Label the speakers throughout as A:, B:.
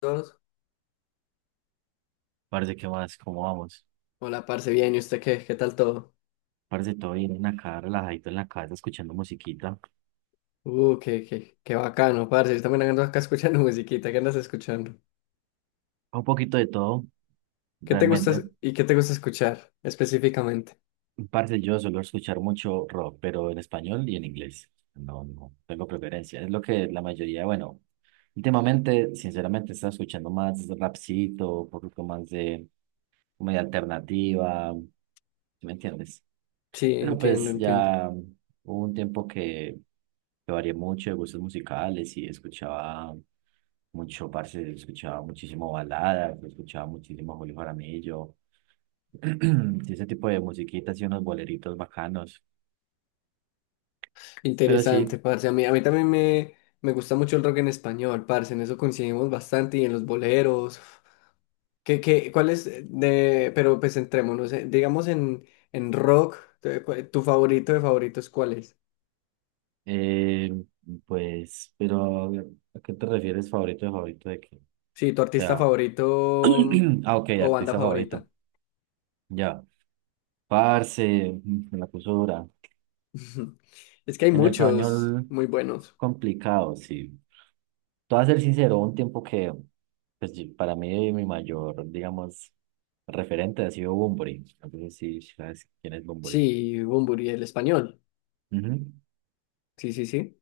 A: Dos.
B: Parce, ¿qué más? ¿Cómo vamos?
A: Hola, parce, bien, ¿y usted qué? ¿Qué tal todo?
B: Parce, todo bien acá, relajadito en la casa, escuchando musiquita.
A: Qué bacano, parce. Yo también ando acá escuchando musiquita. ¿Qué andas escuchando?
B: Un poquito de todo,
A: ¿Qué te gusta
B: realmente.
A: es- y qué te gusta escuchar específicamente?
B: Parce, yo suelo escuchar mucho rock, pero en español y en inglés. No, no tengo preferencia. Es lo que la mayoría, bueno, últimamente, sinceramente, está escuchando más rapcito, un poquito más de comedia alternativa. ¿Sí me entiendes?
A: Sí,
B: Pero
A: entiendo,
B: pues
A: entiendo.
B: ya hubo un tiempo que varié mucho de gustos musicales y escuchaba mucho, parce, escuchaba muchísimo balada, escuchaba muchísimo Julio Jaramillo, y ese tipo de musiquitas y unos boleritos bacanos. Pero
A: Interesante,
B: sí,
A: parce. A mí también me gusta mucho el rock en español, parce. En eso coincidimos bastante y en los boleros. ¿Cuál es de, pero pues entrémonos, digamos en rock, ¿tu favorito de favoritos cuál es?
B: eh, pues, pero ¿a qué te refieres, favorito de qué? O
A: Sí, tu artista
B: sea,
A: favorito
B: ah, ok,
A: o banda
B: artista favorito.
A: favorita.
B: Ya, parce, me la puso dura.
A: Es que hay
B: En
A: muchos
B: español,
A: muy buenos.
B: complicado, sí. Te voy a ser sincero, un tiempo que pues, para mí mi mayor, digamos, referente ha sido Bunbury. Entonces sí, sabes quién es Bunbury.
A: Sí, Bunbury, el español.
B: Ujú.
A: Sí, sí, sí.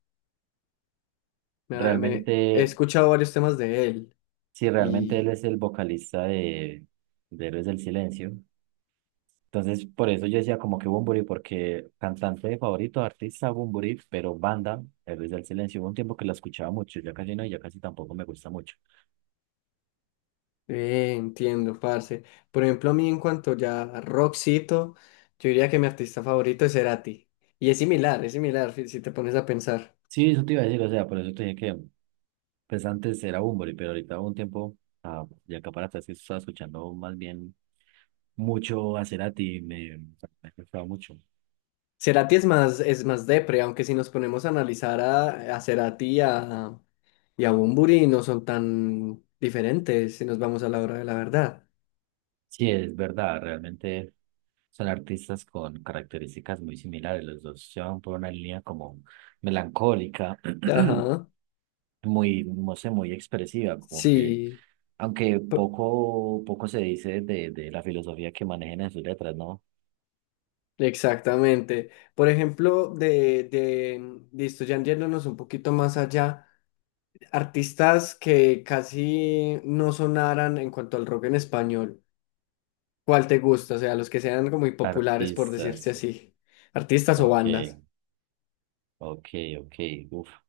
B: Realmente,
A: He escuchado varios temas de él
B: sí, realmente él
A: y
B: es el vocalista de Héroes del Silencio. Entonces, por eso yo decía como que Bunbury, porque cantante favorito, artista Bunbury, pero banda, Héroes del Silencio. Hubo un tiempo que la escuchaba mucho, ya casi no, y ya casi tampoco me gusta mucho.
A: entiendo, parce. Por ejemplo, a mí en cuanto ya a rockcito, yo diría que mi artista favorito es Cerati. Y es similar, si te pones a pensar.
B: Sí, eso te iba a decir, o sea, por eso te dije que pues antes era Bunbury, pero ahorita hubo un tiempo, de Acaparata, es que estaba escuchando más bien mucho a Cerati, me gustaba mucho.
A: Cerati es más depre, aunque si nos ponemos a analizar a Cerati y a Bunbury no son tan diferentes si nos vamos a la hora de la verdad.
B: Sí, es verdad, realmente son artistas con características muy similares, los dos se van por una línea como melancólica,
A: Ajá.
B: muy, no sé, muy expresiva, como que,
A: Sí,
B: aunque
A: p-
B: poco, poco se dice de la filosofía que manejan en sus letras, ¿no?
A: exactamente. Por ejemplo, listo, ya yéndonos un poquito más allá, artistas que casi no sonaran en cuanto al rock en español, ¿cuál te gusta? O sea, los que sean como muy populares, por decirse
B: Artistas,
A: así, artistas o
B: ok,
A: bandas.
B: ok, ok, uf.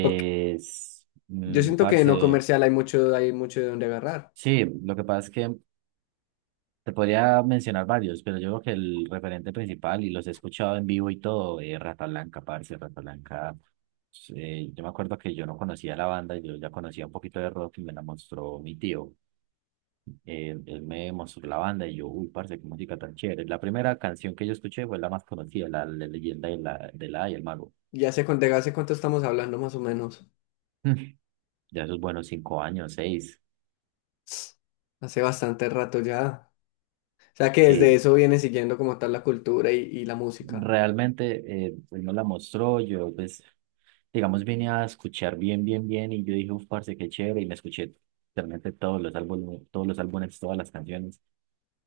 A: Porque yo siento que no
B: parce,
A: comercial hay mucho de dónde agarrar.
B: sí, lo que pasa es que te podría mencionar varios, pero yo creo que el referente principal, y los he escuchado en vivo y todo, es Rata Blanca, parce, Rata Blanca. Yo me acuerdo que yo no conocía la banda, yo ya conocía un poquito de rock y me la mostró mi tío. Él me mostró la banda y yo, uy, parce, qué música tan chévere. La primera canción que yo escuché fue la más conocida, la leyenda de la y el mago.
A: ¿Ya sé cuánto hace cuánto estamos hablando más o menos?
B: Ya esos buenos 5 años, seis.
A: Hace bastante rato ya. O sea que desde
B: Sí,
A: eso viene siguiendo como tal la cultura y la música.
B: realmente él me la mostró, yo pues, digamos, vine a escuchar bien, bien, bien, y yo dije, uff, parce, qué chévere, y me escuché realmente todos los álbumes, todas las canciones.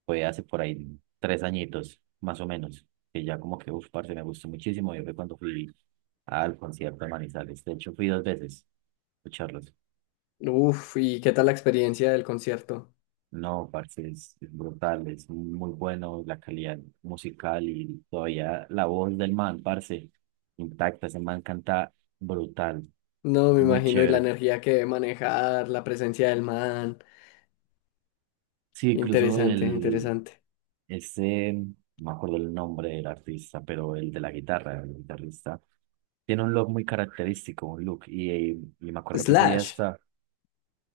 B: Fue hace por ahí 3 añitos, más o menos, que ya como que, uff, parce, me gustó muchísimo. Yo, fue cuando fui al concierto de Manizales, de hecho fui dos veces a escucharlos.
A: Uf, ¿y qué tal la experiencia del concierto?
B: No, parce, es brutal, es muy bueno la calidad musical, y todavía la voz del man, parce, intacta, ese man canta brutal,
A: No, me
B: muy
A: imagino, y la
B: chévere.
A: energía que debe manejar, la presencia del man.
B: Sí, incluso
A: Interesante,
B: el,
A: interesante.
B: ese, no me acuerdo el nombre del artista, pero el de la guitarra, el guitarrista, tiene un look muy característico, un look, y me acuerdo que ese día
A: Slash.
B: está,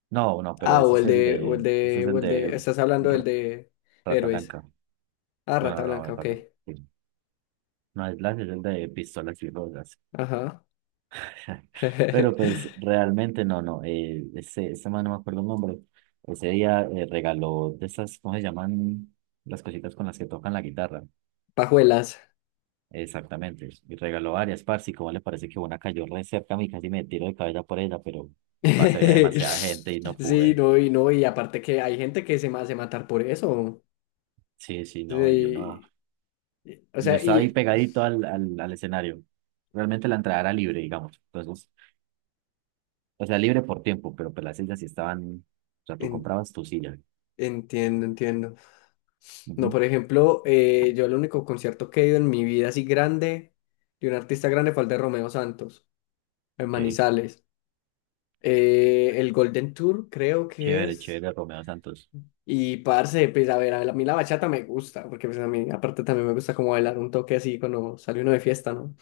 B: no, no, pero
A: Ah,
B: ese es el de, ese es
A: o
B: el
A: el
B: de
A: de, estás hablando del
B: R-
A: de
B: Rata
A: Héroes.
B: Blanca,
A: Ah,
B: no,
A: Rata
B: no, no,
A: Blanca,
B: el
A: ok.
B: Rata, sí. No, es el de Pistolas y Rosas.
A: Ajá.
B: Pero pues realmente no, no. Ese man, no me acuerdo el nombre. Ese día, regaló de esas, ¿cómo se llaman? Las cositas con las que tocan la guitarra.
A: Pajuelas.
B: Exactamente. Y regaló varias, parce. Y como le parece que una cayó re cerca a mí, casi me tiro de cabeza por ella, pero parce, había demasiada gente y no
A: Sí,
B: pude.
A: no, y aparte que hay gente que se me hace matar por eso.
B: Sí, sí, no. Y yo no.
A: Sí, o
B: Y yo
A: sea,
B: estaba ahí
A: y
B: pegadito al escenario. Realmente la entrada era libre, digamos. Entonces, o sea, libre por tiempo, pero pues las sillas sí estaban. O sea, tú
A: en-
B: comprabas tu silla.
A: entiendo, entiendo. No,
B: Ujú,
A: por ejemplo, yo el único concierto que he ido en mi vida así grande de un artista grande fue el de Romeo Santos, en
B: ok.
A: Manizales. El Golden Tour creo que
B: Chévere,
A: es.
B: chévere, Romeo Santos.
A: Y parce, pues a ver, a mí la bachata me gusta, porque pues a mí aparte también me gusta como bailar un toque así cuando sale uno de fiesta, ¿no?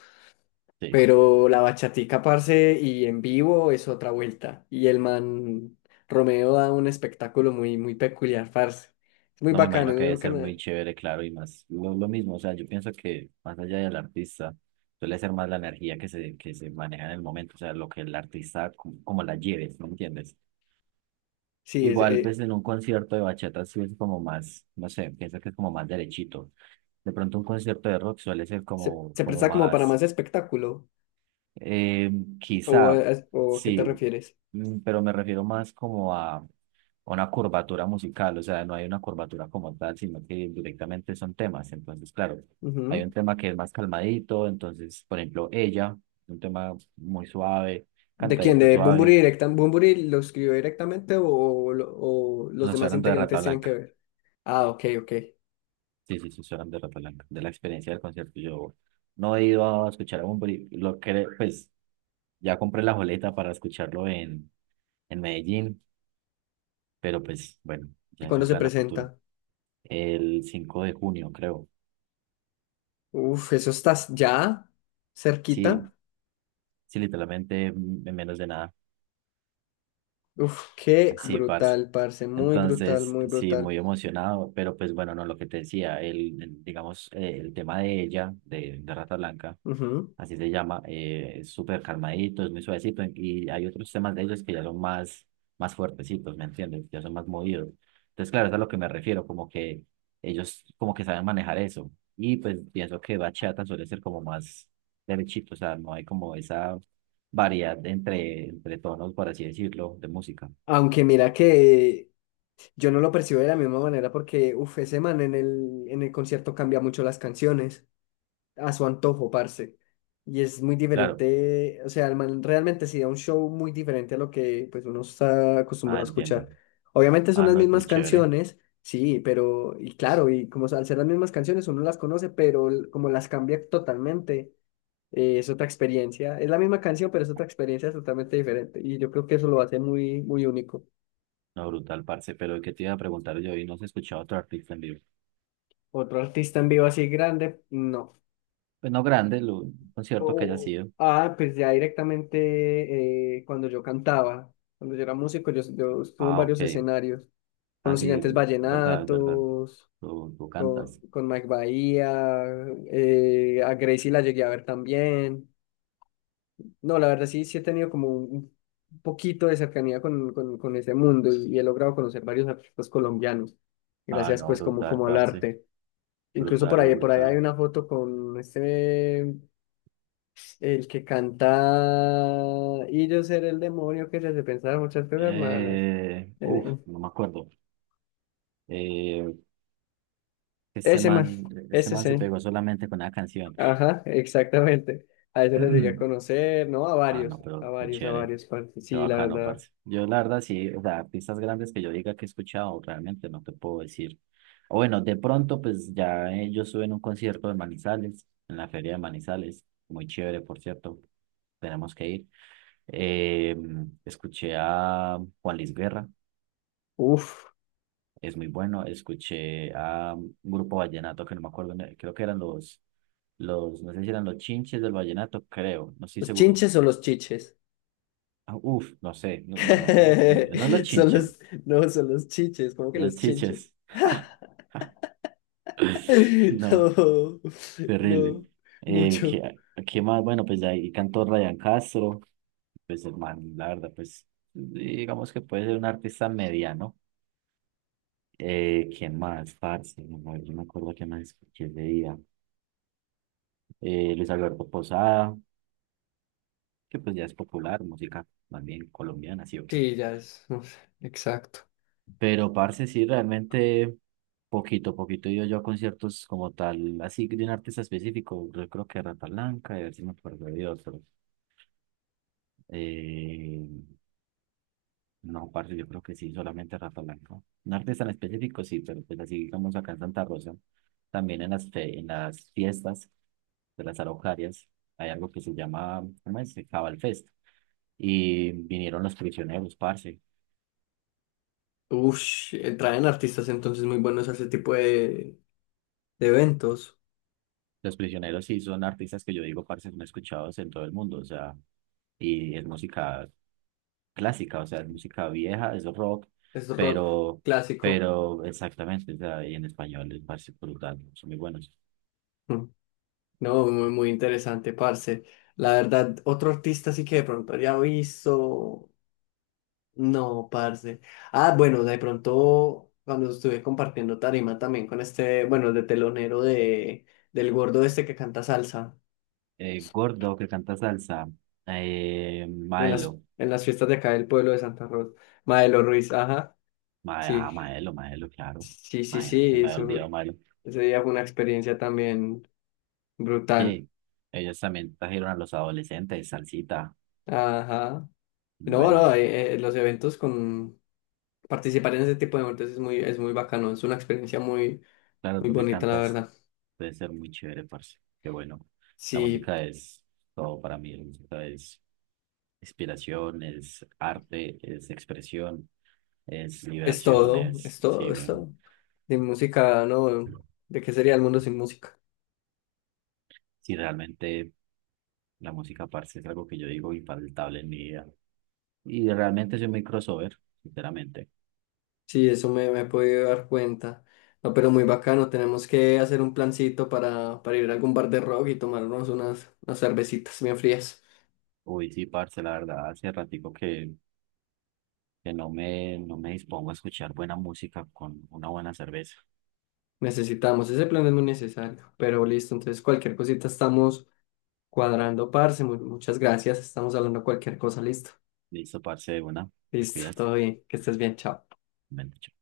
B: Sí,
A: Pero la bachatica, parce, y en vivo es otra vuelta. Y el man Romeo da un espectáculo muy, muy peculiar, parce. Es muy
B: no me
A: bacano,
B: imagino, que
A: muy
B: debe ser
A: bacano.
B: muy chévere, claro, y más lo mismo, o sea, yo pienso que más allá del artista, suele ser más la energía que se maneja en el momento, o sea, lo que el artista, como la lleves, ¿no entiendes?
A: Sí,
B: Igual, pues en un concierto de bachata sí es como más, no sé, pienso que es como más derechito. De pronto un concierto de rock suele ser
A: se,
B: como,
A: se
B: como
A: presta como para
B: más...
A: más espectáculo.
B: Eh,
A: ¿O,
B: Quizá,
A: a- ¿O a qué te
B: sí,
A: refieres?
B: pero me refiero más como a una curvatura musical. O sea, no hay una curvatura como tal, sino que directamente son temas. Entonces, claro, hay un
A: Ujú.
B: tema que es más calmadito. Entonces, por ejemplo, ella, un tema muy suave,
A: ¿De quién?
B: cantadito
A: ¿De Bunbury
B: suave.
A: directa? ¿Bunbury lo escribió directamente o, o los
B: No, estoy
A: demás
B: hablando de Rata
A: integrantes tienen que
B: Blanca.
A: ver? Ah, ok, ok.
B: Sí, sí, sí, estoy hablando de Rata Blanca, de la experiencia del concierto. Yo no he ido a escuchar a Bunbury, lo que, pues, ya compré la boleta para escucharlo en Medellín. Pero pues bueno,
A: ¿Y
B: ya es
A: cuándo
B: un
A: se
B: plan a futuro.
A: presenta?
B: El 5 de junio, creo.
A: Uf, eso estás ya cerquita.
B: Sí, sí, literalmente en menos de nada.
A: Uf, qué
B: Sí, parce.
A: brutal, parce. Muy brutal,
B: Entonces,
A: muy
B: sí,
A: brutal.
B: muy emocionado, pero pues bueno, no, lo que te decía, digamos, el tema de ella, de Rata Blanca,
A: Ujú.
B: así se llama, es súper calmadito, es muy suavecito, y hay otros temas de ellos que ya son más fuertecitos, ¿me entiendes? Ya son más movidos. Entonces, claro, es a lo que me refiero, como que ellos como que saben manejar eso, y pues pienso que bachata suele ser como más derechito. O sea, no hay como esa variedad entre tonos, por así decirlo, de música.
A: Aunque mira que yo no lo percibo de la misma manera porque, uf, ese man en el concierto cambia mucho las canciones a su antojo, parce. Y es muy
B: Claro,
A: diferente, o sea, el man realmente sí da un show muy diferente a lo que pues uno está
B: ah,
A: acostumbrado a
B: entiendo.
A: escuchar. Obviamente son
B: Ah,
A: las
B: no, es muy
A: mismas
B: chévere.
A: canciones, sí, pero, y claro, y como al ser las mismas canciones uno las conoce, pero como las cambia totalmente, es otra experiencia. Es la misma canción, pero es otra experiencia totalmente diferente. Y yo creo que eso lo hace muy, muy único.
B: No, brutal, parce. Pero ¿qué te iba a preguntar yo? Y no has escuchado otro artista en vivo.
A: Otro artista en vivo así grande, no.
B: Pues no grande, un concierto que haya
A: Oh,
B: sido.
A: ah, pues ya directamente cuando yo cantaba, cuando yo era músico, yo estuve en
B: Ah, ok.
A: varios escenarios, con
B: Ah,
A: los
B: sí, es
A: Gigantes
B: verdad, es verdad.
A: Vallenatos,
B: Tú cantas.
A: con Mike Bahía, a Gracie la llegué a ver también. No, la verdad sí, sí he tenido como un poquito de cercanía con ese mundo y he logrado conocer varios artistas colombianos,
B: Ah,
A: gracias
B: no,
A: pues como,
B: brutal,
A: como al
B: parce.
A: arte. Incluso por
B: Brutal, lo
A: ahí, por ahí hay
B: brutal.
A: una foto con este... El que canta y yo seré el demonio que se te pensaba muchas cosas malas.
B: Uf,
A: Eh,
B: no me acuerdo. Eh, ese
A: Ese man,
B: man, ese
A: ese
B: man se
A: sí.
B: pegó solamente con una canción.
A: Ajá, exactamente. A ese les llegué a conocer, ¿no? A
B: Ah, no,
A: varios, a
B: pero muy
A: varios, a
B: chévere.
A: varios, parce.
B: Qué
A: Sí, la
B: bacano,
A: verdad.
B: parce. Yo, la verdad, sí, o sea, artistas grandes que yo diga que he escuchado, realmente no te puedo decir. O bueno, de pronto, pues ya, yo estuve en un concierto de Manizales, en la feria de Manizales, muy chévere, por cierto, tenemos que ir. Eh, escuché a Juan Luis Guerra,
A: Uf,
B: es muy bueno. Escuché a un grupo vallenato que no me acuerdo, creo que eran no sé si eran los Chinches del Vallenato, creo, no estoy
A: ¿los
B: seguro.
A: chinches o los chiches?
B: Ah, uf, no sé, no, no, no, no los
A: Son
B: chinches,
A: los, no, son los chiches, ¿cómo que
B: los
A: los chinches?
B: chiches. No,
A: No,
B: terrible.
A: no,
B: Eh,
A: mucho.
B: ¿qué, qué más? Bueno, pues ahí cantó Ryan Castro, pues hermano, la verdad, pues digamos que puede ser un artista mediano. ¿Qué más, parce? No, no, yo no me acuerdo qué más escuché ese día. Luis Alberto Posada, que pues ya es popular, música más bien colombiana, ¿sí o qué?
A: Sí, ya es, uf, exacto.
B: Pero, parce, sí, realmente poquito, poquito he ido yo a conciertos como tal, así de un artista específico. Yo creo que Rata Blanca, y a ver si me acuerdo de otros. Eh, no, parce, yo creo que sí, solamente Rata Blanca. Un artista en específico, sí, pero pues así digamos acá en Santa Rosa, también en en las fiestas de las araucarias, hay algo que se llama, ¿cómo es? Cabal Fest. Y vinieron Los Prisioneros, parce.
A: Ush, traen artistas entonces muy buenos a ese tipo de eventos.
B: Los Prisioneros sí son artistas que yo digo, parce, son escuchados en todo el mundo, o sea, y es música clásica, o sea, es música vieja, es rock,
A: Es rock
B: pero,
A: clásico.
B: pero exactamente, o sea, y en español es, parce, brutal, son muy buenos.
A: Mm. No, muy, muy interesante, parce. La verdad, otro artista sí que de pronto había visto. No, parce. Ah, bueno, de pronto cuando estuve compartiendo tarima también con este, bueno, el de telonero de, del gordo este que canta salsa
B: Gordo, que canta salsa, Maelo,
A: en las fiestas de acá del pueblo de Santa Rosa. Maelo Ruiz, ajá, sí.
B: Maelo, Maelo, claro,
A: Sí, sí,
B: Maelo, se
A: sí,
B: me había
A: eso,
B: olvidado Maelo.
A: ese día fue una experiencia también brutal.
B: Sí, ellos también trajeron a los adolescentes, salsita,
A: Ajá. No, no,
B: buenos.
A: los eventos con participar en ese tipo de eventos es muy bacano, es una experiencia muy,
B: Claro,
A: muy
B: tú que
A: bonita, la
B: cantas,
A: verdad.
B: puede ser muy chévere, parce. Qué bueno. La
A: Sí,
B: música es todo para mí. La música es inspiración, es arte, es expresión, es
A: es
B: liberación,
A: todo,
B: es...
A: es
B: Sí,
A: todo, es
B: bueno.
A: todo. De música, no, ¿de qué sería el mundo sin música?
B: Sí, realmente la música, parce, es algo que yo digo infaltable en mi vida. Y realmente soy muy crossover, sinceramente.
A: Sí, eso me, me he podido dar cuenta. No, pero muy bacano, tenemos que hacer un plancito para ir a algún bar de rock y tomarnos unas, unas cervecitas bien frías.
B: Uy, sí, parce, la verdad, hace ratico que no me dispongo a escuchar buena música con una buena cerveza.
A: Necesitamos, ese plan es muy necesario, pero listo, entonces cualquier cosita estamos cuadrando, parce, muchas gracias, estamos hablando cualquier cosa, listo,
B: Listo, parce, de una. Te
A: listo,
B: cuidas.
A: todo bien, que estés bien, chao.
B: Bueno, chao.